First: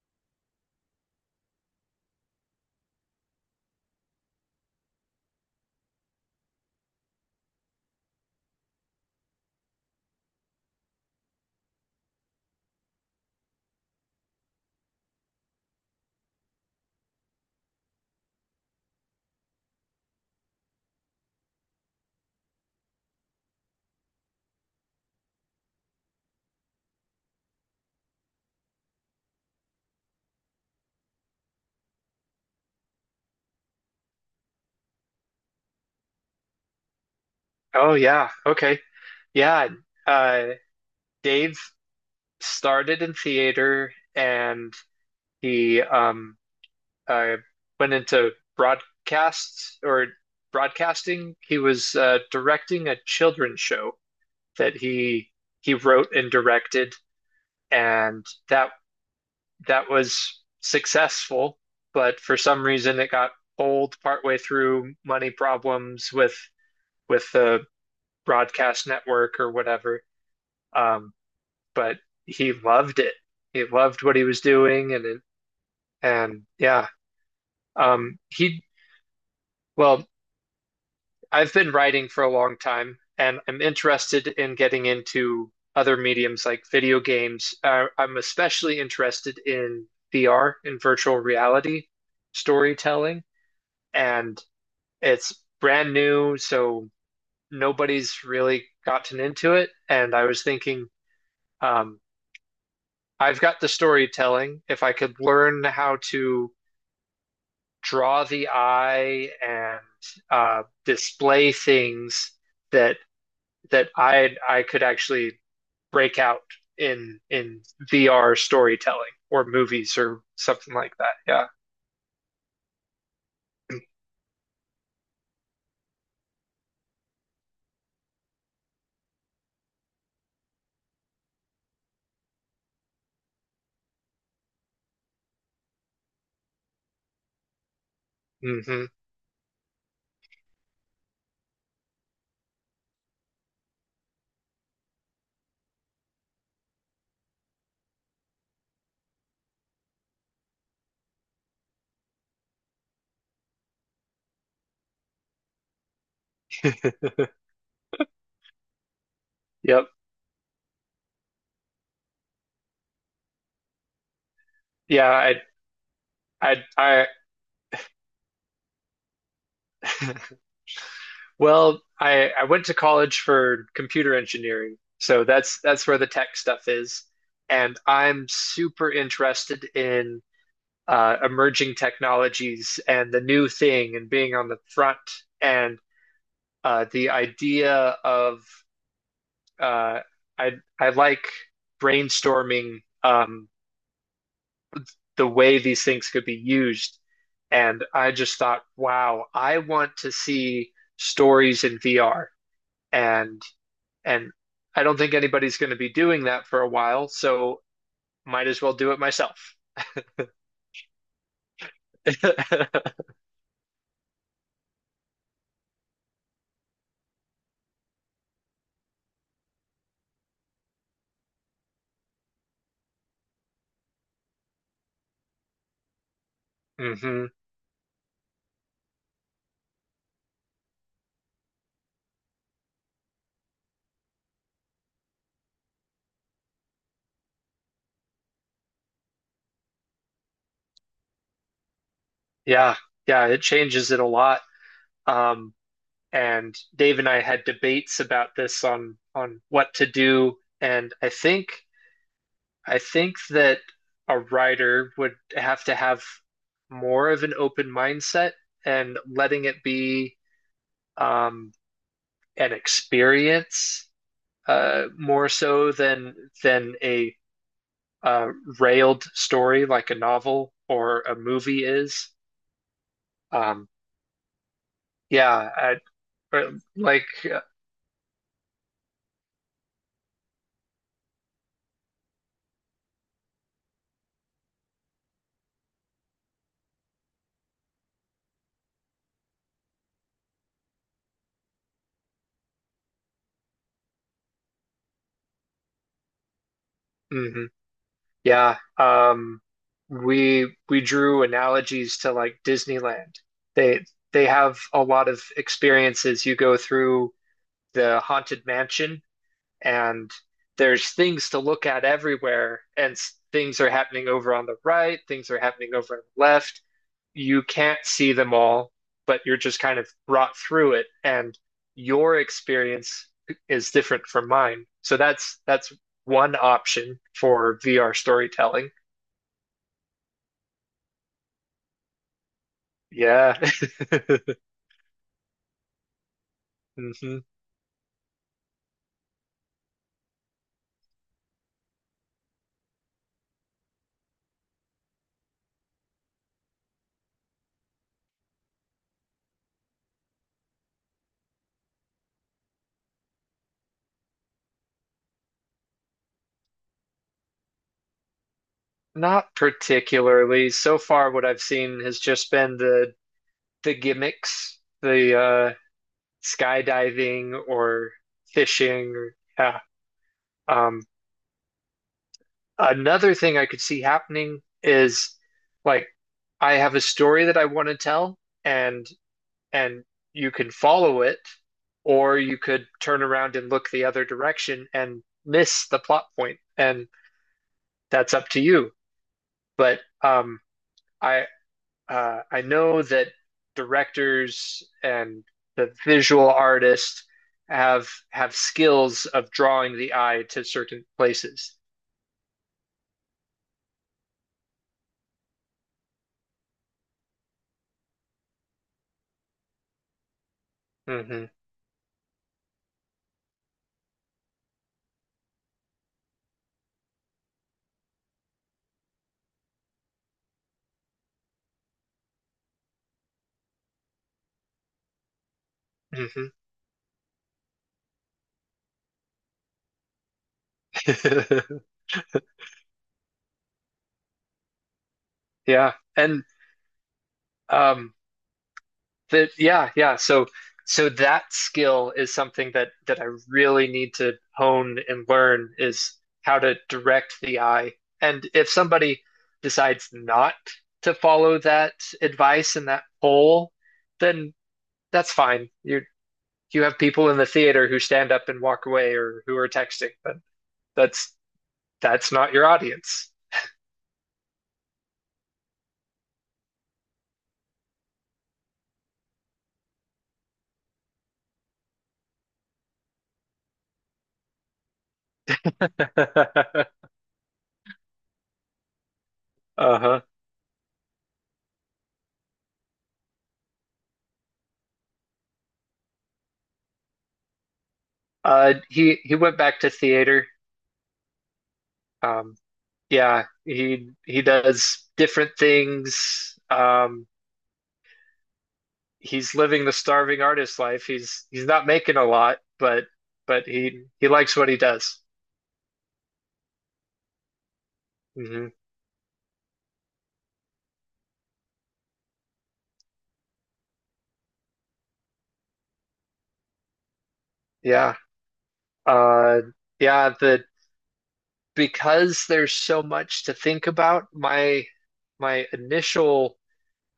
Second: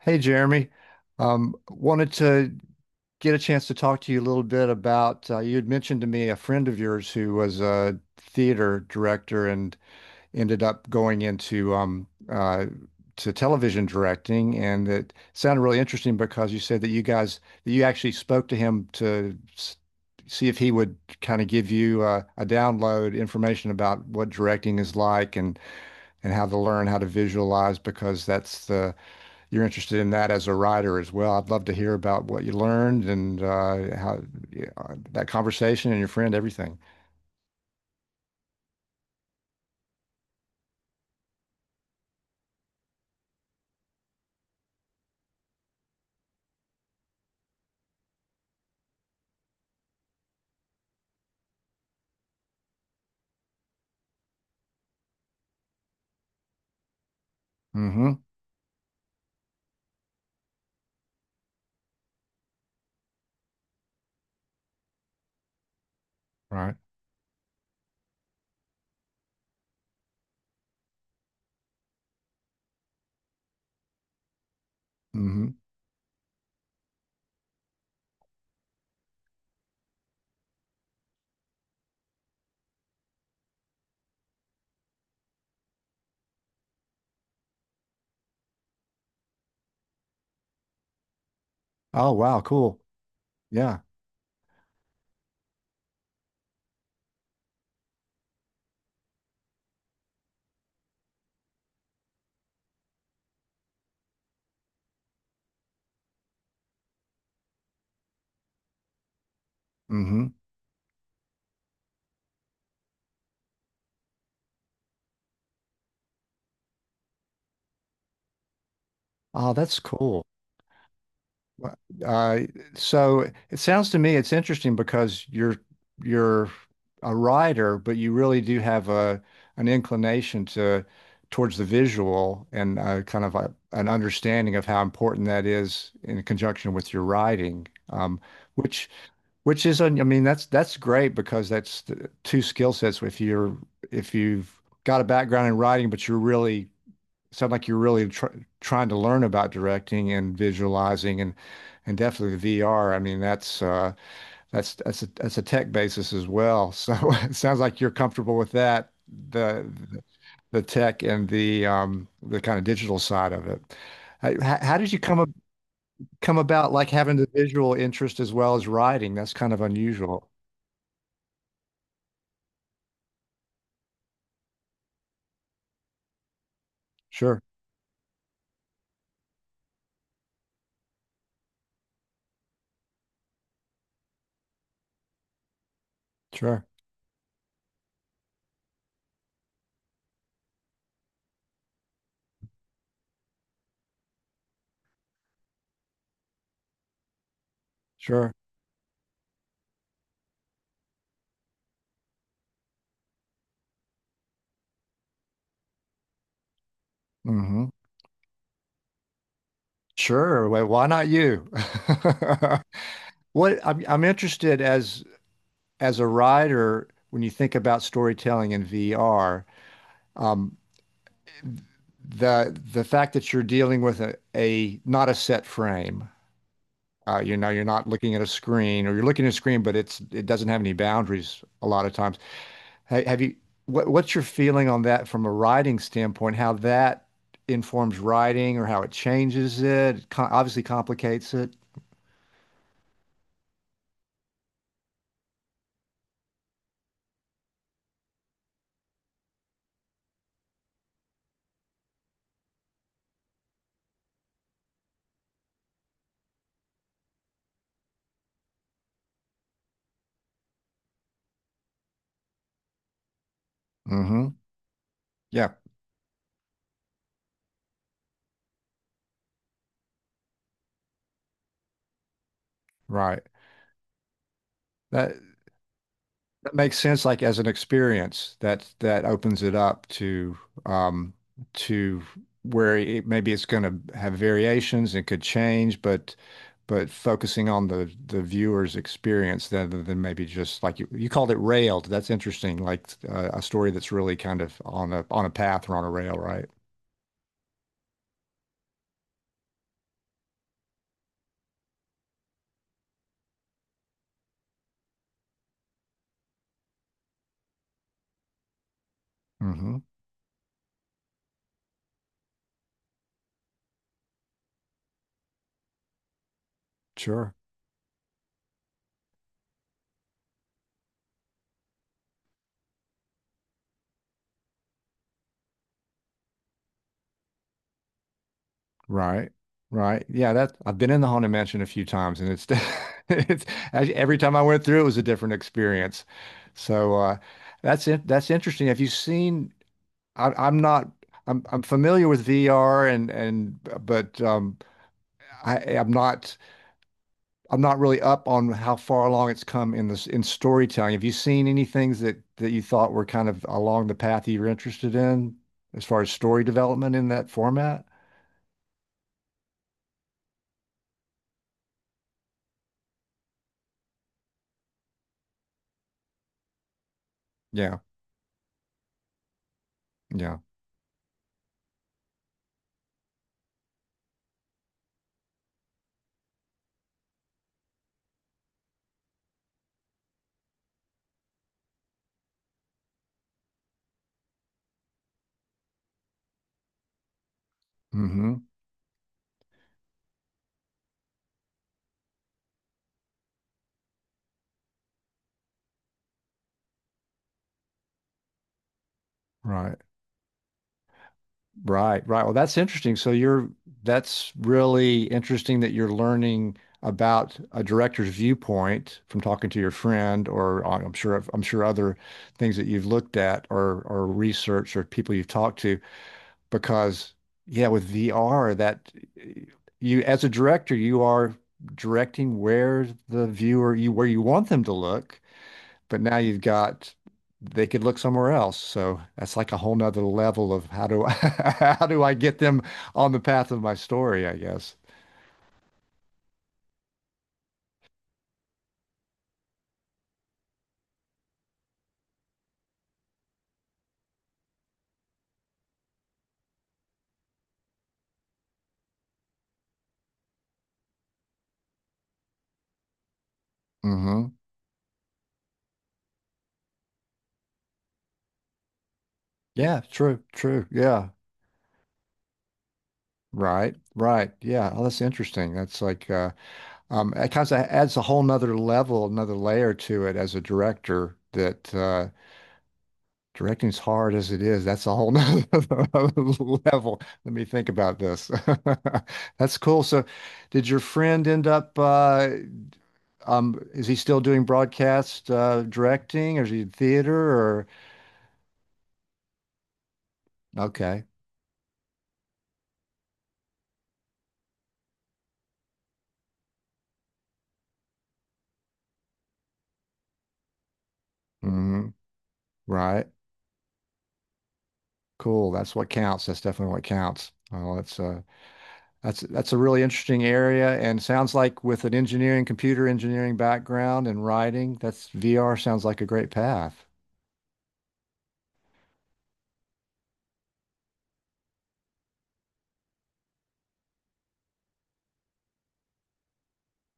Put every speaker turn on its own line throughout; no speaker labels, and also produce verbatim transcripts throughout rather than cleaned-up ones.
Hey Jeremy, um, wanted to get a chance to talk to you a little bit about uh, you had mentioned to me a friend of yours who was a theater director and ended up going into um, uh, to television directing, and it sounded really interesting because you said that you guys that you actually spoke to him to s- see if he would kind of give you uh, a download information about what directing is like and and how to learn how to visualize because that's the you're interested in that as a writer as well. I'd love to hear about what you learned and uh, how yeah, uh, that conversation and your friend, everything.
Oh yeah. Okay. Yeah. Uh Dave started in theater and he um uh went into broadcasts or broadcasting. He was uh directing a children's show that he he wrote and directed
Mm-hmm.
and that that was successful, but for some reason it got old partway through, money problems with
Right.
with the broadcast network or whatever. Um but he loved it. He loved what he was doing, and it,
Mm-hmm.
and yeah, um, he, well, I've been writing for a long time, and I'm interested in getting into other mediums like video games. Uh, I'm especially interested in V R, in virtual reality
Oh, wow. Cool.
storytelling,
Yeah.
and it's brand new, so nobody's really gotten into it. And I was thinking, um, I've got the storytelling. If I could learn how to draw the eye and
Mm-hmm.
uh, display things that that I I could actually break out in in V R storytelling or
Oh, that's
movies or
cool.
something like that. Yeah.
Well, Uh, so it sounds to me it's interesting because you're you're a writer, but you really do have a an inclination to towards the visual and uh, kind of a, an understanding of how important that is in conjunction with your writing. Um,
Hmm.
which which is un- I mean that's that's great because that's the two skill sets if you're if you've got a background in writing, but you're really sound like you're really tr trying to learn about directing and visualizing and and definitely the V R. I mean, that's uh that's that's a that's a tech basis as well. So it sounds like you're comfortable with that, the
Yep.
the tech and the um the kind of digital side of it. Uh, How, how did you
Yeah.
come ab-
I
come about like
I
having the visual interest as well as writing? That's kind of
I
unusual.
well I I went to college for computer engineering, so that's that's where the tech stuff is,
Sure,
and I'm super interested in uh, emerging technologies and the new thing and being on the front. And
sure,
uh, the idea of uh, I I like brainstorming um, the way these things could be used. And I
sure.
just thought, wow, I want to see stories in V R. And and I don't think anybody's going to be doing that for a while, so
Hmm.
might as well do it myself.
Sure. Well, why not you? What I'm I'm interested as as a writer, when you think about storytelling in V R, um, the the fact that you're dealing with a, a not a set frame, uh,
Hmm.
you know, you're not looking at a screen, or you're looking at a screen, but it's it doesn't have any boundaries a lot of times. Ha- Have you what what's your feeling on that from a writing standpoint? How that informs writing, or how it changes it? It co- obviously complicates it.
Yeah, yeah, it changes it a lot. Um, and Dave and I had debates about this on on what to do. And I think I think that a writer would have to have more of an open mindset and letting it be um, an experience,
Hmm.
uh, more
Yeah,
so than than a uh, railed story like a novel or a movie is.
right.
Um,
That
yeah, I, or
That makes sense,
like.
like as an experience that that opens it up to um to where it maybe it's going to have variations and could change, but but focusing on the the viewer's experience rather than maybe just like you, you called it railed. That's interesting, like uh, a story that's really kind of on a on a path or on a rail, right?
Mhm. Yeah, um, we we drew analogies to like Disneyland. They they have a lot of experiences. You go through the Haunted Mansion,
Mm-hmm.
and there's things to look at everywhere, and s- things are happening over on the right, things are happening over on the left.
Sure.
You can't see them all, but you're just kind of brought through it, and your experience is different from mine. So that's that's one option for V R storytelling.
Right. Right. Yeah, that I've been in the Haunted Mansion a few times and it's
Yeah.
it's actually every time I went through it was a different experience. So uh
Hmm.
that's it that's interesting. Have you seen I I'm not I'm I'm familiar with V R and and but um I I'm not I'm not really up on how far along it's come in this in storytelling. Have you seen any things that that you thought were kind of along the path you were interested in as far as story development in that format?
Not particularly. So far, what I've seen has just been the the gimmicks, the uh, skydiving
Yeah.
or fishing. Or, yeah.
Yeah.
Um, Another thing I could see happening is, like, I have a story that I want to tell, and and you can follow it, or you could turn around and look the other direction and miss the plot point, and that's up
Hmm.
to you. But um, I uh, I know that directors and the visual artists have have skills of drawing
Right.
the eye to certain places.
Right, right. Well, that's interesting. So you're that's really interesting that you're learning about a director's viewpoint from talking to your friend, or uh, I'm sure
Hmm.
I'm sure other things that you've looked at or or researched or people you've talked to. Because yeah, with V R, that eh, you as a director, you are directing where the viewer you where you want them to look, but now
Hmm.
you've got they could look somewhere else. So that's like a whole nother level of how do I, how do I get them on the path of my story, I guess.
Yeah, and um, that yeah, yeah. So so that skill is something that that I really need to hone and learn is how to direct the eye. And if somebody decides not to follow that advice and that poll,
Hmm.
then that's fine. You you have people in the theater who stand up and walk away or who are
Yeah,
texting, but
true, true. Yeah.
that's that's not your audience.
Right, right. Yeah. Oh, that's interesting. That's like uh um it kind of adds a whole nother level, another layer to it as a director that uh directing's hard as it is. That's a whole nother level. Let me think about this. That's cool.
Uh-huh.
So did your friend end up uh Um, is he still doing broadcast uh, directing, or is he in theater? Or
Uh, he he went back to theater.
okay,
Um, yeah, he he does different things. Um, he's living the starving artist life. He's he's not
hmm
making a lot, but
right,
but he he likes what he does.
cool. That's what counts. That's definitely what counts. Oh, that's uh,
Hmm.
that's that's a really interesting area, and sounds like with an engineering, computer engineering background and writing, that's V R sounds like a great path.
Yeah. Uh, yeah. The, because there's so much to think about, my my initial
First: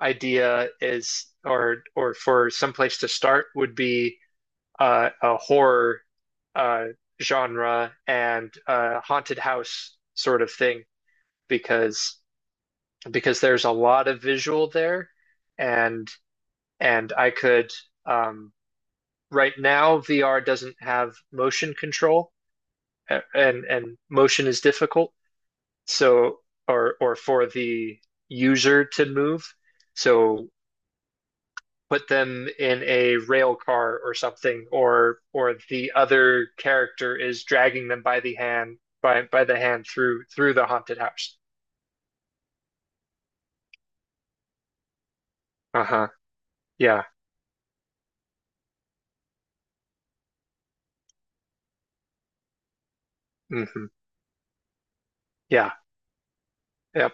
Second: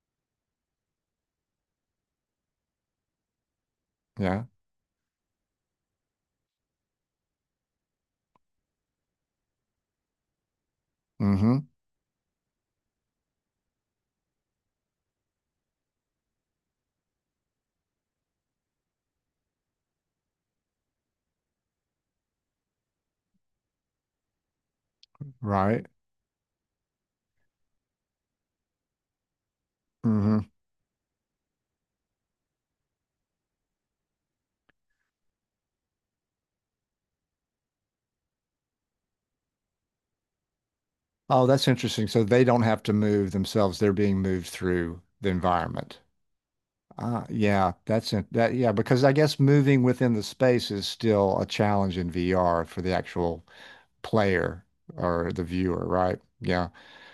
idea is, or or for some place to start would be,
Yeah.
uh, a horror uh, genre and a haunted house sort of thing
Hmm.
because because there's a lot of visual there and and I could, um, right now V R doesn't have motion control, uh, and and motion is difficult.
Right.
So, or or for the user to move.
Hmm.
So put them in a rail car or something, or or the other character is dragging them by the hand, by by the hand, through through the haunted house.
Oh, that's interesting. So they don't have to move themselves; they're being moved through the environment.
Uh-huh. Yeah.
Uh, yeah, that's it. That, yeah, because I guess moving within the space is still a challenge in V R for the actual
Hmm.
player or the
Yeah.
viewer, right? Yeah.
Yep.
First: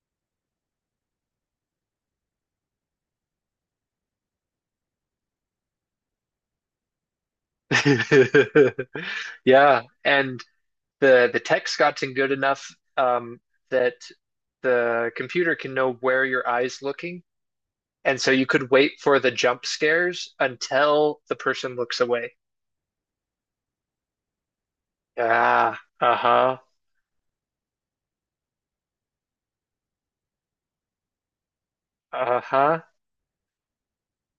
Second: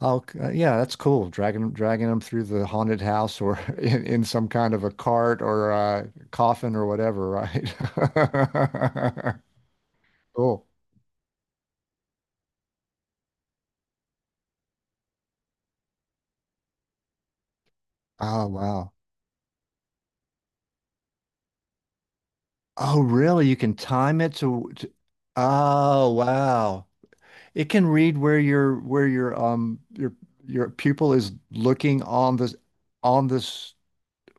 Oh, c- uh, yeah, that's cool. Dragging dragging them through the haunted house or in, in some kind of a cart or a coffin or whatever, right?
Yeah. And
Cool.
the the text gotten good enough, um, that the computer can know where your eye's looking. And so you
Oh,
could
wow.
wait for the jump scares until the person looks away.
Oh, really? You can time it to, to,
Ah,
oh,
uh-huh,
wow. It can read where your where your um your your pupil is looking on this
uh-huh.
on this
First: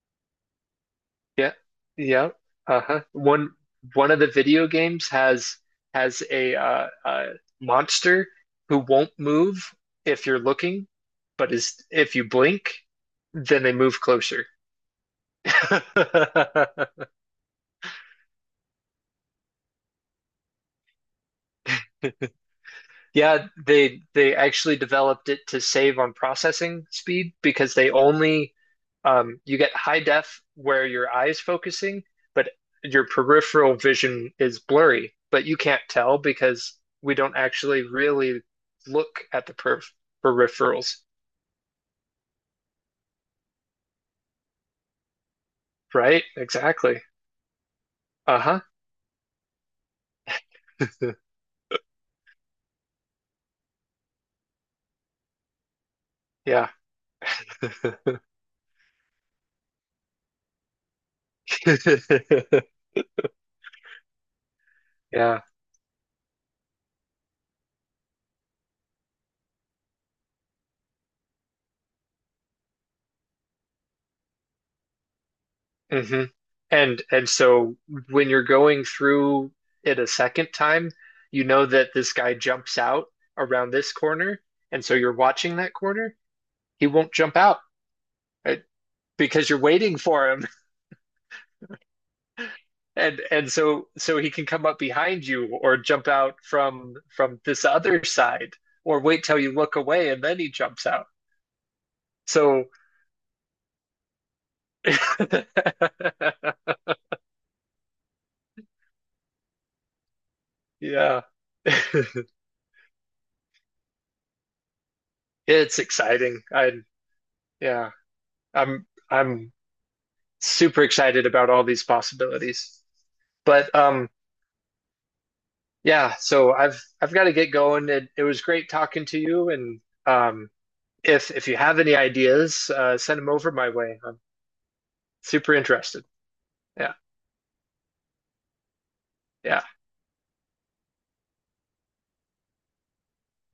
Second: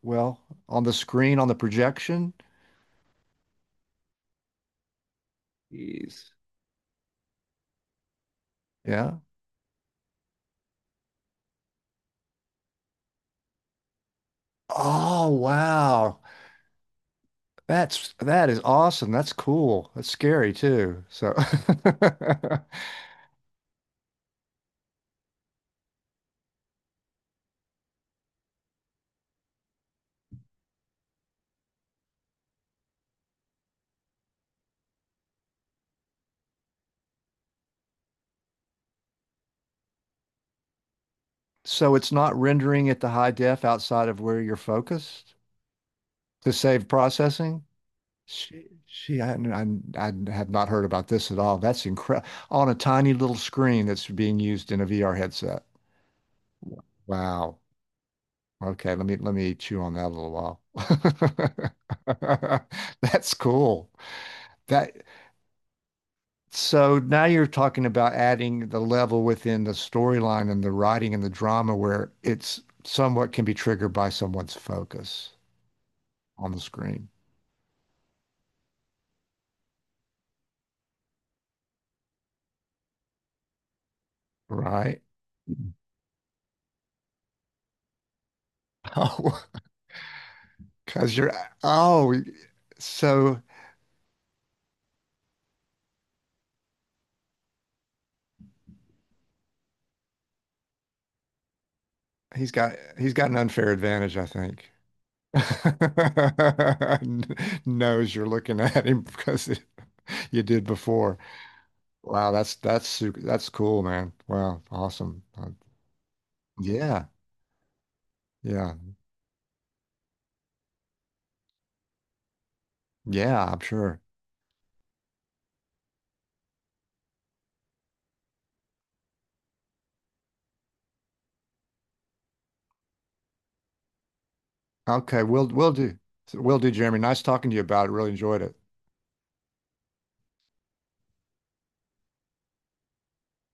well on the screen on
Yeah,
the
yeah,
projection.
uh-huh. One one of the video games has has
Jeez.
a uh, uh monster who won't
Yeah.
move if you're looking, but is, if you blink, then they move closer.
Oh wow. That's that is awesome. That's cool. That's scary too. So
Yeah, they they actually developed it to save on processing speed because they only, um, you get high def where your eye is focusing, but your peripheral vision is blurry, but you can't tell because we don't actually really look at the per peripherals,
so it's not rendering at the high def outside of where you're focused
right?
to save
Exactly.
processing.
Uh-huh.
She, she, I, I, I have not heard about this at all. That's incredible. On a tiny little screen that's being used in a V R headset.
Yeah.
Wow. Okay, let me let me chew on that a little while. That's cool. That
Yeah.
So now you're talking about adding the level within the storyline and the writing and the drama where it's somewhat can be triggered by someone's focus
Hmm.
on the
And
screen,
and so when you're going through it a second time, you know that this guy jumps out around this corner, and so
right?
you're watching that corner. He won't jump out, uh,
Oh,
because you're waiting for him,
because you're oh,
and
so
and so so he can come up behind you or jump out from from this other side, or wait till you look away and then he jumps out.
he's
So
got he's got an unfair advantage, I think. Knows you're looking at him because you did before.
yeah,
Wow, that's that's su- that's cool, man. Wow, awesome. Uh,
it's exciting. I
yeah,
Yeah,
yeah,
I'm. I'm super excited about all these possibilities.
yeah. I'm
But
sure.
um, yeah, so I've I've got to get going. It, it was great talking to you, and um, if if you have any ideas, uh, send them over my way. I'm
Okay, we'll
super
we'll do
interested.
we'll do,
Yeah,
Jeremy. Nice talking to you about it. Really enjoyed it.
yeah.